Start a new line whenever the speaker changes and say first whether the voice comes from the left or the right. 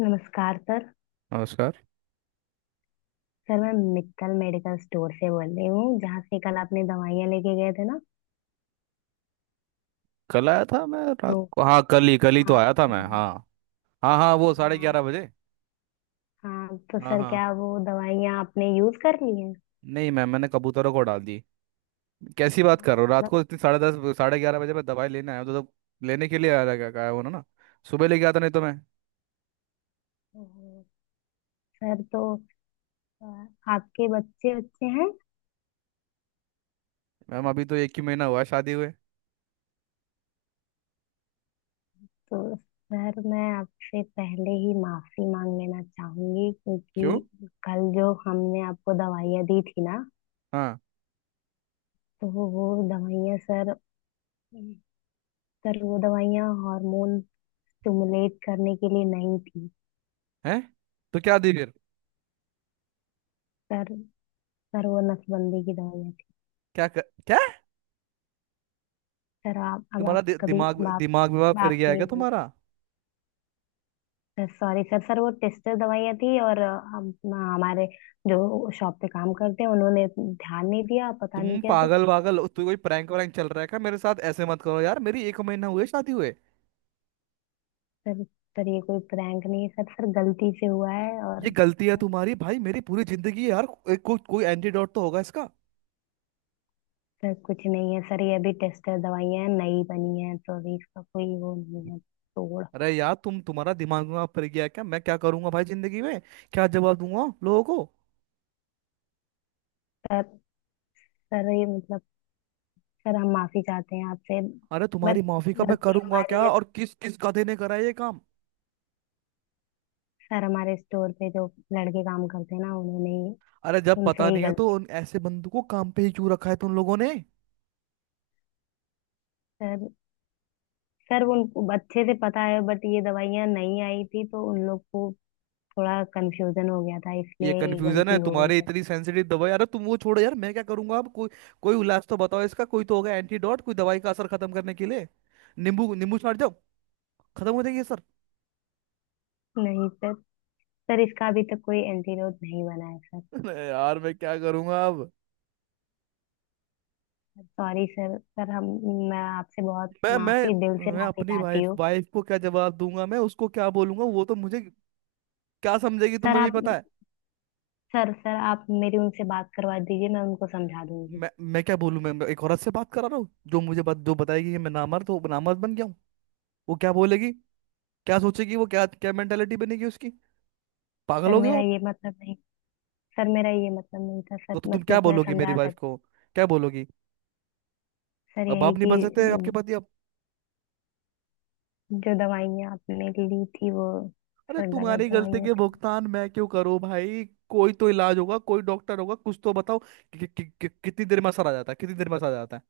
left: नमस्कार सर।
right: नमस्कार।
left: सर मैं मित्तल मेडिकल स्टोर से बोल रही हूँ जहाँ से कल आपने दवाइयाँ लेके गए थे ना।
right: कल आया था मैं रात
left: तो
right: को। हाँ, कल ही तो
left: हाँ
right: आया था मैं।
left: वहाँ-
right: हाँ हाँ हाँ, वो साढ़े
left: हाँ
right: ग्यारह बजे
left: हाँ। तो
right: हाँ
left: सर
right: हाँ।
left: क्या वो दवाइयाँ आपने यूज कर ली हैं।
right: नहीं मैम, मैंने कबूतरों को डाल दी। कैसी बात
left: हाँ,
right: कर रहे हो? रात
left: मतलब
right: को इतनी 10:30 11:30 बजे मैं दवाई लेने आया हूँ, तो लेने के लिए आया था, क्या कहा उन्होंने ना। सुबह लेके आता, नहीं तो मैं।
left: ओहो, सर तो अ, आपके बच्चे बच्चे हैं।
right: मैम अभी तो एक ही महीना हुआ है शादी हुए।
left: तो सर मैं आपसे पहले ही माफी मांग लेना चाहूंगी
right: क्यों?
left: क्योंकि कल जो हमने आपको दवाइयाँ दी थी ना।
right: हाँ।
left: तो वो दवाइयाँ सर। सर वो दवाइयाँ हार्मोन स्टिमुलेट करने के लिए नहीं थी।
right: है? तो क्या दी फिर?
left: सर सर वो नसबंदी की दवाइयाँ थी।
right: क्या कर, क्या
left: सर आप अब आप कभी
right: दिमाग
left: बाप
right: दिमाग विभाग फिर
left: बाप
right: गया है
left: नहीं
right: क्या
left: बन।
right: तुम्हारा?
left: Sir sorry sir. सर वो टेस्टर दवाइयाँ थी और हम हमारे जो शॉप पे काम करते हैं उन्होंने ध्यान नहीं दिया पता नहीं
right: तुम
left: कैसे।
right: पागल वागल तू कोई प्रैंक वैंक चल रहा है क्या मेरे साथ? ऐसे मत करो यार, मेरी एक महीना हुए शादी हुए।
left: सर सर ये कोई प्रैंक नहीं है सर। सर गलती से हुआ है
right: ये
left: और
right: गलती है
left: सर।
right: तुम्हारी भाई, मेरी पूरी जिंदगी है यार। कोई एंटीडोट तो होगा इसका।
left: सर कुछ नहीं है सर। ये अभी टेस्टर दवाइयाँ नई बनी हैं तो अभी इसका कोई वो नहीं है तोड़।
right: अरे यार, तुम्हारा दिमाग में फिर गया है क्या? मैं क्या करूंगा भाई जिंदगी में? क्या जवाब दूंगा लोगों को?
left: सर सर ये मतलब सर। हम माफी चाहते हैं आपसे
right: अरे
left: बट
right: तुम्हारी माफी का मैं
left: गलती
right: करूंगा क्या?
left: हमारी है।
right: और किस किस गधे ने करा ये काम?
left: सर हमारे स्टोर पे जो लड़के काम करते हैं ना उन्होंने ही
right: अरे जब पता
left: उनसे ही
right: नहीं है तो
left: गलती
right: उन ऐसे बंदों को काम पे ही क्यों रखा है तुम लोगों ने?
left: है। सर सर उन अच्छे से पता है बट ये दवाइयाँ नहीं आई थी तो उन लोग को थोड़ा कंफ्यूजन हो गया था
right: ये
left: इसलिए ये
right: कंफ्यूजन है
left: गलती हो गई
right: तुम्हारे,
left: सर।
right: इतनी सेंसिटिव दवाई? अरे तुम वो छोड़ो यार, मैं क्या करूंगा अब? कोई कोई इलाज तो बताओ इसका, कोई तो होगा एंटीडोट, कोई दवाई का असर खत्म करने के लिए। नींबू नींबू छाट जाओ, खत्म हो जाएगी सर।
left: नहीं सर। सर इसका अभी तक कोई एंटीडोट नहीं बना है सर।
right: यार मैं क्या करूंगा अब?
left: Sorry sir. सर हम मैं आपसे बहुत
right: मैं
left: माफी दिल से
right: मैं
left: माफी
right: अपनी
left: चाहती
right: वाइफ
left: हूँ।
right: वाइफ को क्या जवाब दूंगा? मैं उसको क्या बोलूंगा? वो तो मुझे क्या समझेगी,
left: सर
right: तुम्हें भी
left: आप
right: पता है।
left: सर। सर आप मेरी उनसे बात करवा दीजिए मैं उनको समझा दूंगी।
right: मैं क्या बोलूं? मैं एक औरत से बात करा रहा हूँ जो मुझे बात जो बताएगी कि मैं नामर्द हूँ, नामर्द बन गया हूँ। वो क्या बोलेगी? क्या सोचेगी? वो क्या क्या मेंटेलिटी बनेगी उसकी? पागल
left: सर
right: हो गए हो
left: मेरा
right: आप।
left: ये मतलब नहीं। सर मेरा ये मतलब नहीं था सर।
right: तो तुम क्या
left: मतलब मैं
right: बोलोगी मेरी
left: समझा
right: वाइफ
left: सक।
right: को? क्या बोलोगी?
left: सर
right: अब
left: यही
right: आप नहीं बन सकते, आपके
left: कि
right: पति अब।
left: जो दवाइयाँ आपने ली थी वो
right: अरे
left: सर गलत
right: तुम्हारी गलती
left: दवाइयाँ
right: के
left: थी।
right: भुगतान मैं क्यों करूँ भाई? कोई तो इलाज होगा, कोई डॉक्टर होगा, कुछ तो बताओ कितनी देर में असर आ जाता है, कितनी देर में असर आ जाता है?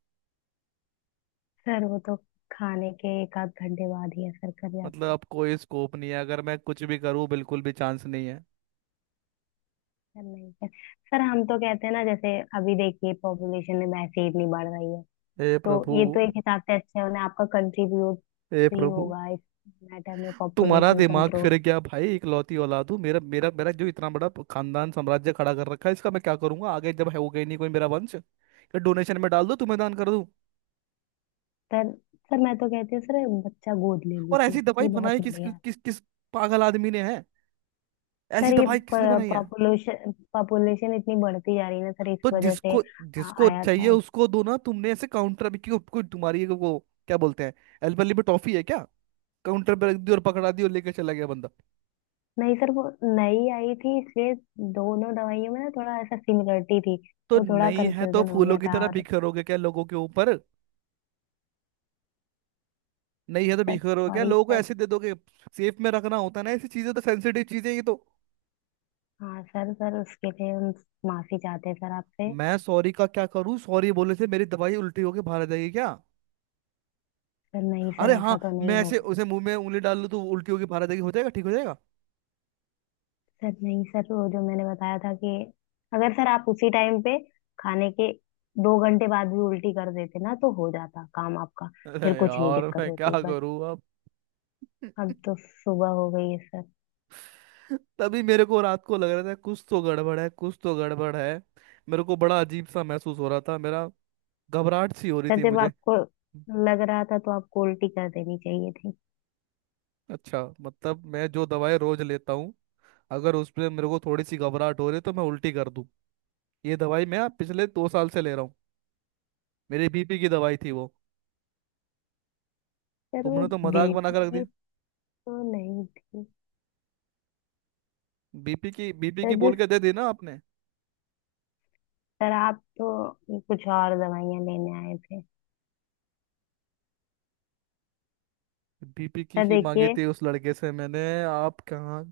left: सर वो तो खाने के एक आध घंटे बाद ही असर कर
right: मतलब
left: जाता है।
right: अब कोई स्कोप नहीं है? अगर मैं कुछ भी करूँ बिल्कुल भी चांस नहीं है?
left: सर नहीं सर। सर हम तो कहते हैं ना जैसे अभी देखिए पॉपुलेशन में वैसे ही इतनी बढ़ रही है।
right: हे
left: तो
right: प्रभु।
left: ये तो एक हिसाब से अच्छा है उन्हें आपका कंट्रीब्यूट
right: हे
left: भी
right: प्रभु।
left: होगा इस मैटर में
right: तुम्हारा
left: पॉपुलेशन
right: दिमाग
left: कंट्रोल।
right: फिर गया भाई। इकलौती औलाद हूँ। मेरा मेरा मेरा जो इतना बड़ा खानदान साम्राज्य खड़ा कर रखा है, इसका मैं क्या करूंगा आगे? जब है होगा ही नहीं कोई मेरा वंश, या डोनेशन में डाल दो, तुम्हें दान कर दूं?
left: सर सर मैं तो कहती हूँ सर बच्चा गोद ले
right: और
left: लीजिए।
right: ऐसी दवाई
left: ये
right: बनाई
left: बहुत
right: किस
left: बढ़िया है।
right: किस किस पागल आदमी ने है? ऐसी
left: सर ये
right: दवाई किस लिए बनाई है?
left: पॉपुलेशन पॉपुलेशन इतनी बढ़ती जा रही है ना सर इस
right: तो
left: वजह से
right: जिसको जिसको
left: आया
right: चाहिए
left: था।
right: उसको दो ना, तुमने ऐसे काउंटर भी क्यों? कोई तुम्हारी वो क्या बोलते हैं, एल्बली में टॉफी है क्या? काउंटर पे रख दी और पकड़ा दी और लेके चला गया बंदा।
left: नहीं सर वो नई आई थी इसलिए दोनों दवाइयों में ना थोड़ा ऐसा सिमिलरिटी थी।
right: तो
left: तो थोड़ा
right: नहीं है तो
left: कंफ्यूजन हो
right: फूलों
left: गया
right: की
left: था
right: तरह
left: और
right: बिखरोगे क्या लोगों के ऊपर? नहीं है तो
left: सर
right: बिखरोगे क्या?
left: सॉरी
right: लोगों को
left: सर।
right: ऐसे दे दोगे? सेफ में रखना होता है ना ऐसी चीजें, तो सेंसिटिव चीजें ये तो।
left: हाँ सर सर उसके लिए हम माफी चाहते हैं सर आपसे।
right: मैं सॉरी का क्या करूं? सॉरी बोलने से मेरी दवाई उल्टी होके बाहर आ जाएगी क्या?
left: सर नहीं सर
right: अरे हाँ,
left: ऐसा तो नहीं
right: मैं ऐसे
left: होगा।
right: उसे मुंह में उंगली डाल लूं तो उल्टी होके बाहर आ जाएगी, हो जाएगा ठीक हो जाएगा।
left: सर नहीं सर वो जो मैंने बताया था कि अगर सर आप उसी टाइम पे खाने के 2 घंटे बाद भी उल्टी कर देते ना तो हो जाता काम आपका।
right: अरे
left: फिर कुछ नहीं
right: यार
left: दिक्कत
right: मैं क्या
left: होती बट
right: करूं अब।
left: अब तो सुबह हो गई है सर।
right: तभी मेरे को रात को लग रहा था कुछ तो गड़बड़ है, कुछ तो गड़बड़ है। मेरे को बड़ा अजीब सा महसूस हो रहा था। मेरा घबराहट सी हो रही
left: सर
right: थी
left: जब
right: मुझे।
left: आपको लग रहा था तो आपको उल्टी कर देनी चाहिए थी।
right: अच्छा, मतलब मैं जो दवाई रोज लेता हूँ, अगर उसमें मेरे को थोड़ी सी घबराहट हो रही है तो मैं उल्टी कर दूँ? ये दवाई मैं पिछले 2 साल से ले रहा हूँ। मेरी बीपी की दवाई थी वो।
left: सर वो
right: तुमने तो मजाक बना
left: बीपी
right: कर रख
left: की
right: दिया।
left: तो नहीं थी।
right: बीपी की बीपी
left: सर
right: की
left: जो
right: बोल के दे दी ना आपने?
left: सर आप तो कुछ और दवाइयां लेने आए थे।
right: बीपी की
left: सर
right: ही मांगी
left: देखिए।
right: थी उस लड़के से मैंने, आप कहाँ?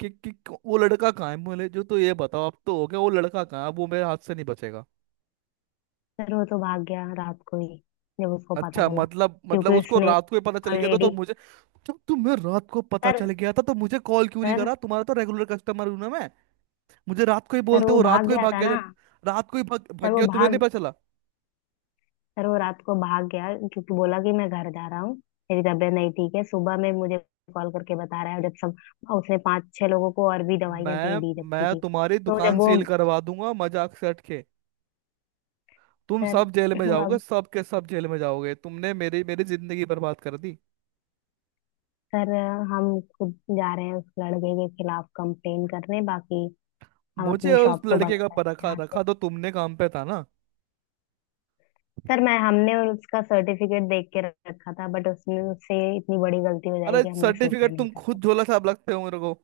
right: कि, कि, वो लड़का कहाँ है बोले जो तो ये बताओ अब तो हो गया, वो लड़का कहाँ है? अब वो मेरे हाथ से नहीं बचेगा।
left: सर वो तो भाग गया रात को ही जब उसको पता
right: अच्छा,
left: चला
right: मतलब
left: क्योंकि
right: उसको
left: उसने
right: रात को ही पता चल गया था तो
left: ऑलरेडी
right: मुझे। जब तुम्हें रात को पता चल
left: सर।
right: गया था तो मुझे कॉल क्यों नहीं
left: सर
right: करा? तुम्हारा तो रेगुलर कस्टमर हूं ना मैं। मुझे रात को ही
left: सर
right: बोलते
left: वो
right: हो रात
left: भाग
right: को ही
left: गया
right: भाग
left: था
right: गया
left: ना।
right: जब? रात को ही भाग,
left: सर
right: भाग
left: वो
right: गया तुम्हें नहीं
left: भाग
right: पता चला?
left: सर वो रात को भाग गया क्योंकि बोला कि मैं घर जा रहा हूँ मेरी तबीयत नहीं ठीक है। सुबह में मुझे कॉल करके बता रहा है जब सब उसने पांच छह लोगों को और भी दवाइयां दे
right: मैं
left: दी रखी
right: मैं
left: थी।
right: तुम्हारी
left: तो जब
right: दुकान
left: वो
right: सील करवा दूंगा, मजाक से हट के। तुम
left: सर
right: सब जेल में जाओगे,
left: अब
right: सब के सब जेल में जाओगे। तुमने मेरी मेरी जिंदगी बर्बाद कर दी।
left: सर हम खुद जा रहे हैं उस लड़के के खिलाफ कंप्लेन करने। बाकी हम
right: मुझे
left: अपनी
right: और उस
left: शॉप तो बंद
right: लड़के का पर
left: करते हैं
right: रखा
left: यहाँ से।
right: रखा तो तुमने काम पे था ना?
left: सर मैं हमने उसका सर्टिफिकेट देख के रखा था बट उसने उससे इतनी बड़ी गलती हो
right: अरे
left: जाएगी हमने सोचा
right: सर्टिफिकेट
left: नहीं
right: तुम
left: था सर।
right: खुद झोला छाप लगते हो मेरे को।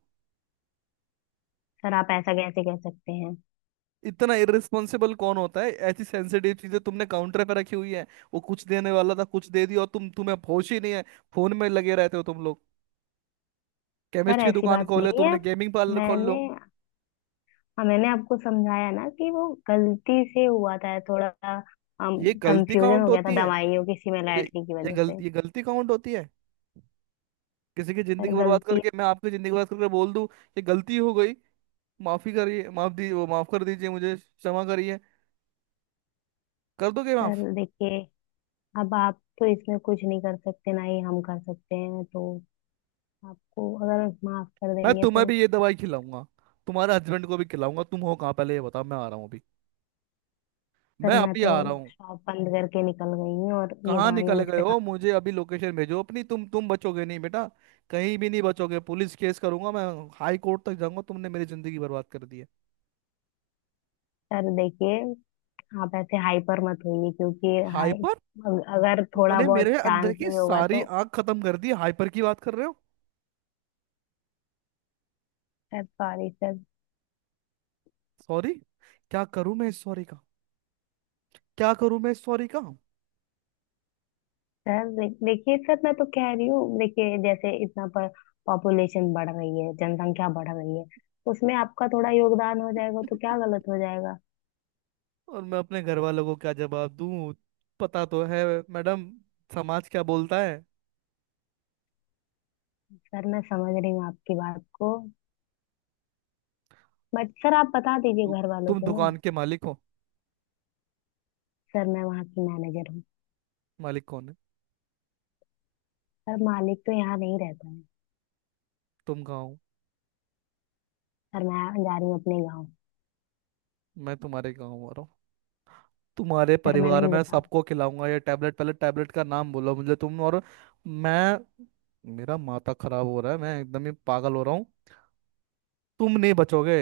left: सर, आप ऐसा कैसे कह सकते हैं।
right: इतना इररिस्पॉन्सिबल कौन होता है? ऐसी सेंसिटिव चीजें तुमने काउंटर पे रखी हुई है। वो कुछ देने वाला था कुछ दे दिया और तुम, तुम्हें होश ही नहीं है। फोन में लगे रहते हो तुम लोग।
left: सर
right: केमिस्ट की
left: ऐसी
right: दुकान
left: बात
right: खोले,
left: नहीं है
right: तुमने गेमिंग पार्लर खोल
left: मैंने
right: लो।
left: हाँ मैंने आपको समझाया ना कि वो गलती से हुआ था। थोड़ा
right: ये गलती
left: कंफ्यूजन
right: काउंट
left: हो गया था
right: होती है?
left: दवाइयों की
right: ये
left: सिमिलैरिटी की वजह से।
right: ये गलती काउंट होती है? किसी की जिंदगी
left: सर
right: बर्बाद
left: गलती
right: करके, मैं आपकी जिंदगी बर्बाद करके बोल दूं ये गलती हो गई, माफी करिए, माफ दी, वो माफ कर दीजिए मुझे, क्षमा करिए, कर दोगे माफ?
left: सर देखिए अब आप तो इसमें कुछ नहीं कर सकते ना ही हम कर सकते हैं तो आपको अगर माफ कर
right: मैं
left: देंगे
right: तुम्हें
left: तो।
right: भी ये दवाई खिलाऊंगा, तुम्हारे हस्बैंड को भी खिलाऊंगा। तुम हो कहाँ पहले ये बताओ, मैं आ रहा हूँ अभी,
left: सर
right: मैं
left: मैं
right: अभी
left: तो
right: आ रहा हूँ।
left: शॉप बंद करके निकल गई हूँ और ये
right: कहाँ
left: दवाइयाँ
right: निकल
left: मुझ
right: गए
left: पे खा।
right: हो? मुझे अभी लोकेशन भेजो अपनी। तुम बचोगे नहीं बेटा, कहीं भी नहीं बचोगे। पुलिस केस करूंगा मैं, हाई कोर्ट तक जाऊंगा। तुमने मेरी जिंदगी बर्बाद कर दी है।
left: सर देखिए आप ऐसे हाइपर मत होइए क्योंकि हाई
right: हाइपर?
left: अगर थोड़ा
right: तुमने
left: बहुत
right: मेरे अंदर
left: चांस
right: की
left: भी होगा
right: सारी
left: तो।
right: आग खत्म कर दी, हाइपर की बात कर रहे हो?
left: Sir sorry sir.
right: सॉरी? क्या करूं मैं इस सॉरी का? क्या करूं मैं इस सॉरी का?
left: सर देखिए सर मैं तो कह रही हूँ देखिए जैसे इतना पर पॉपुलेशन बढ़ रही है जनसंख्या बढ़ रही है। उसमें आपका थोड़ा योगदान हो जाएगा तो क्या गलत हो जाएगा।
right: और मैं अपने घर वालों को क्या जवाब दूं? पता तो है मैडम, समाज क्या बोलता है।
left: सर मैं समझ रही हूँ आपकी बात को बट सर आप बता
right: तु,
left: दीजिए घर वालों
right: तुम
left: को ना।
right: दुकान के मालिक हो?
left: सर मैं वहाँ की मैनेजर हूँ।
right: मालिक कौन है?
left: सर मालिक तो यहाँ नहीं रहता है।
right: तुम कहाँ हो?
left: सर मैं जा रही हूँ अपने गाँव।
right: मैं तुम्हारे गाँव आ रहा हूँ, तुम्हारे
left: सर मैं
right: परिवार
left: नहीं
right: में
left: बताऊँ।
right: सबको खिलाऊंगा ये टैबलेट। पहले टैबलेट का नाम बोलो मुझे तुम, और मैं। मेरा माथा खराब हो रहा है, मैं एकदम ही पागल हो रहा हूँ। तुम नहीं बचोगे।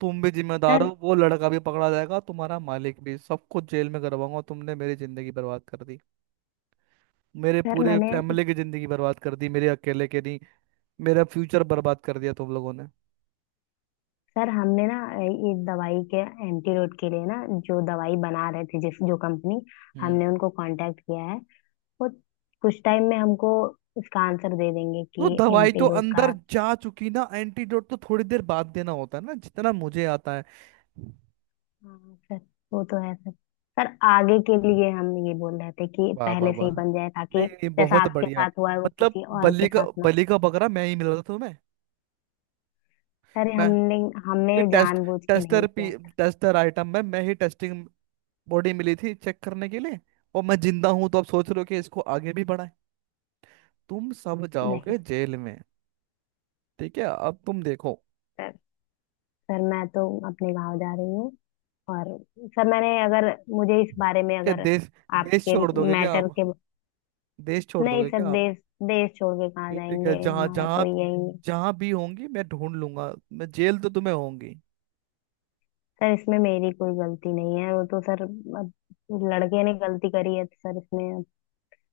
right: तुम भी जिम्मेदार हो,
left: सर
right: वो लड़का भी पकड़ा जाएगा, तुम्हारा मालिक भी, सबको जेल में करवाऊंगा। तुमने मेरी जिंदगी बर्बाद कर दी, मेरे
left: सर
right: पूरे
left: मैंने
right: फैमिली की जिंदगी बर्बाद कर दी, मेरे अकेले के नहीं। मेरा फ्यूचर बर्बाद कर दिया तुम लोगों ने।
left: सर हमने ना ये दवाई के एंटीरोड के लिए ना जो दवाई बना रहे थे जिस जो कंपनी
right: हम्म।
left: हमने उनको कांटेक्ट किया है। वो कुछ टाइम में हमको इसका आंसर दे देंगे
right: तो
left: कि
right: दवाई तो
left: एंटीडोट
right: अंदर
left: का।
right: जा चुकी ना, एंटीडोट तो थोड़ी देर बाद देना होता है ना, जितना मुझे आता है।
left: हाँ सर वो तो है सर। सर आगे के लिए हम ये बोल रहे थे कि
right: वाह वाह
left: पहले से ही
right: वाह।
left: बन जाए
right: नहीं
left: ताकि
right: नहीं,
left: जैसा
right: बहुत
left: आपके
right: बढ़िया।
left: साथ हुआ है वो
right: मतलब
left: किसी और
right: बली
left: के
right: का
left: साथ ना हो।
right: बली का बकरा मैं ही मिल रहा था तुम्हें?
left: सर
right: मैं
left: हमने हमने
right: ये
left: जानबूझ के
right: टेस्टर
left: नहीं
right: पी
left: किया था।
right: टेस्टर आइटम में मैं ही टेस्टिंग बॉडी मिली थी चेक करने के लिए? और मैं जिंदा हूं तो अब सोच रहे हो कि इसको आगे भी बढ़ाएं? तुम सब
left: नहीं
right: जाओगे जेल में। ठीक है, अब तुम देखो।
left: सर सर मैं तो अपने गांव जा रही हूँ और सर मैंने अगर मुझे इस बारे में
right: क्या
left: अगर
right: देश, देश
left: आपके
right: छोड़ दोगे क्या
left: मैटर
right: आप?
left: के
right: देश छोड़
left: नहीं
right: दोगे
left: सर
right: क्या आप?
left: देश देश छोड़ के कहाँ
right: ये ठीक है,
left: जाएंगे
right: जहाँ
left: हमारा तो
right: जहाँ
left: यही।
right: जहाँ भी होंगी मैं ढूंढ लूंगा, मैं जेल तो तुम्हें होंगी।
left: सर इसमें मेरी कोई गलती नहीं है वो तो सर अब लड़के ने गलती करी है तो सर इसमें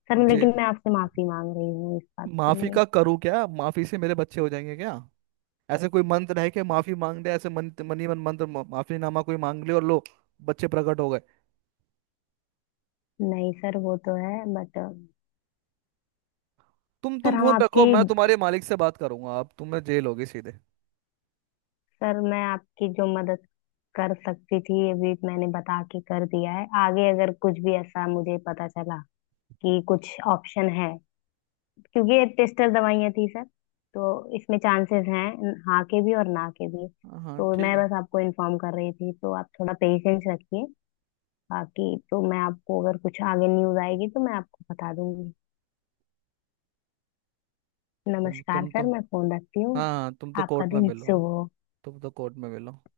left: सर
right: जेल?
left: लेकिन मैं आपसे माफी मांग रही हूँ इस बात के
right: माफी
left: लिए।
right: का करूँ क्या? माफी से मेरे बच्चे हो जाएंगे क्या? ऐसे कोई मंत्र है कि माफी मांग दे ऐसे, मन मन ही मन मंत्र, माफीनामा कोई मांग ले और लो बच्चे प्रकट हो गए?
left: नहीं सर वो तो है बट
right: तुम
left: सर
right: तुम
left: हम
right: फोन
left: आपकी
right: रखो, मैं तुम्हारे मालिक से बात करूंगा, अब तुम्हें जेल होगी सीधे।
left: सर मैं आपकी जो मदद कर सकती थी ये भी मैंने बता के कर दिया है। आगे अगर कुछ भी ऐसा मुझे पता चला कि कुछ ऑप्शन है क्योंकि ये टेस्टर दवाइयाँ थी सर तो इसमें चांसेस हैं हाँ के भी और ना के भी।
right: हाँ हाँ,
left: तो
right: ठीक
left: मैं
right: है।
left: बस आपको इन्फॉर्म कर रही थी तो आप थोड़ा पेशेंस रखिए। बाकी तो मैं आपको अगर कुछ आगे न्यूज आएगी तो मैं आपको बता दूंगी।
right: तुम
left: नमस्कार
right: तुम तो
left: सर मैं फोन रखती हूँ।
right: हाँ हाँ, तुम तो
left: आपका
right: कोर्ट में
left: दिन
right: मिलो,
left: शुभ हो।
right: तुम तो कोर्ट में मिलो।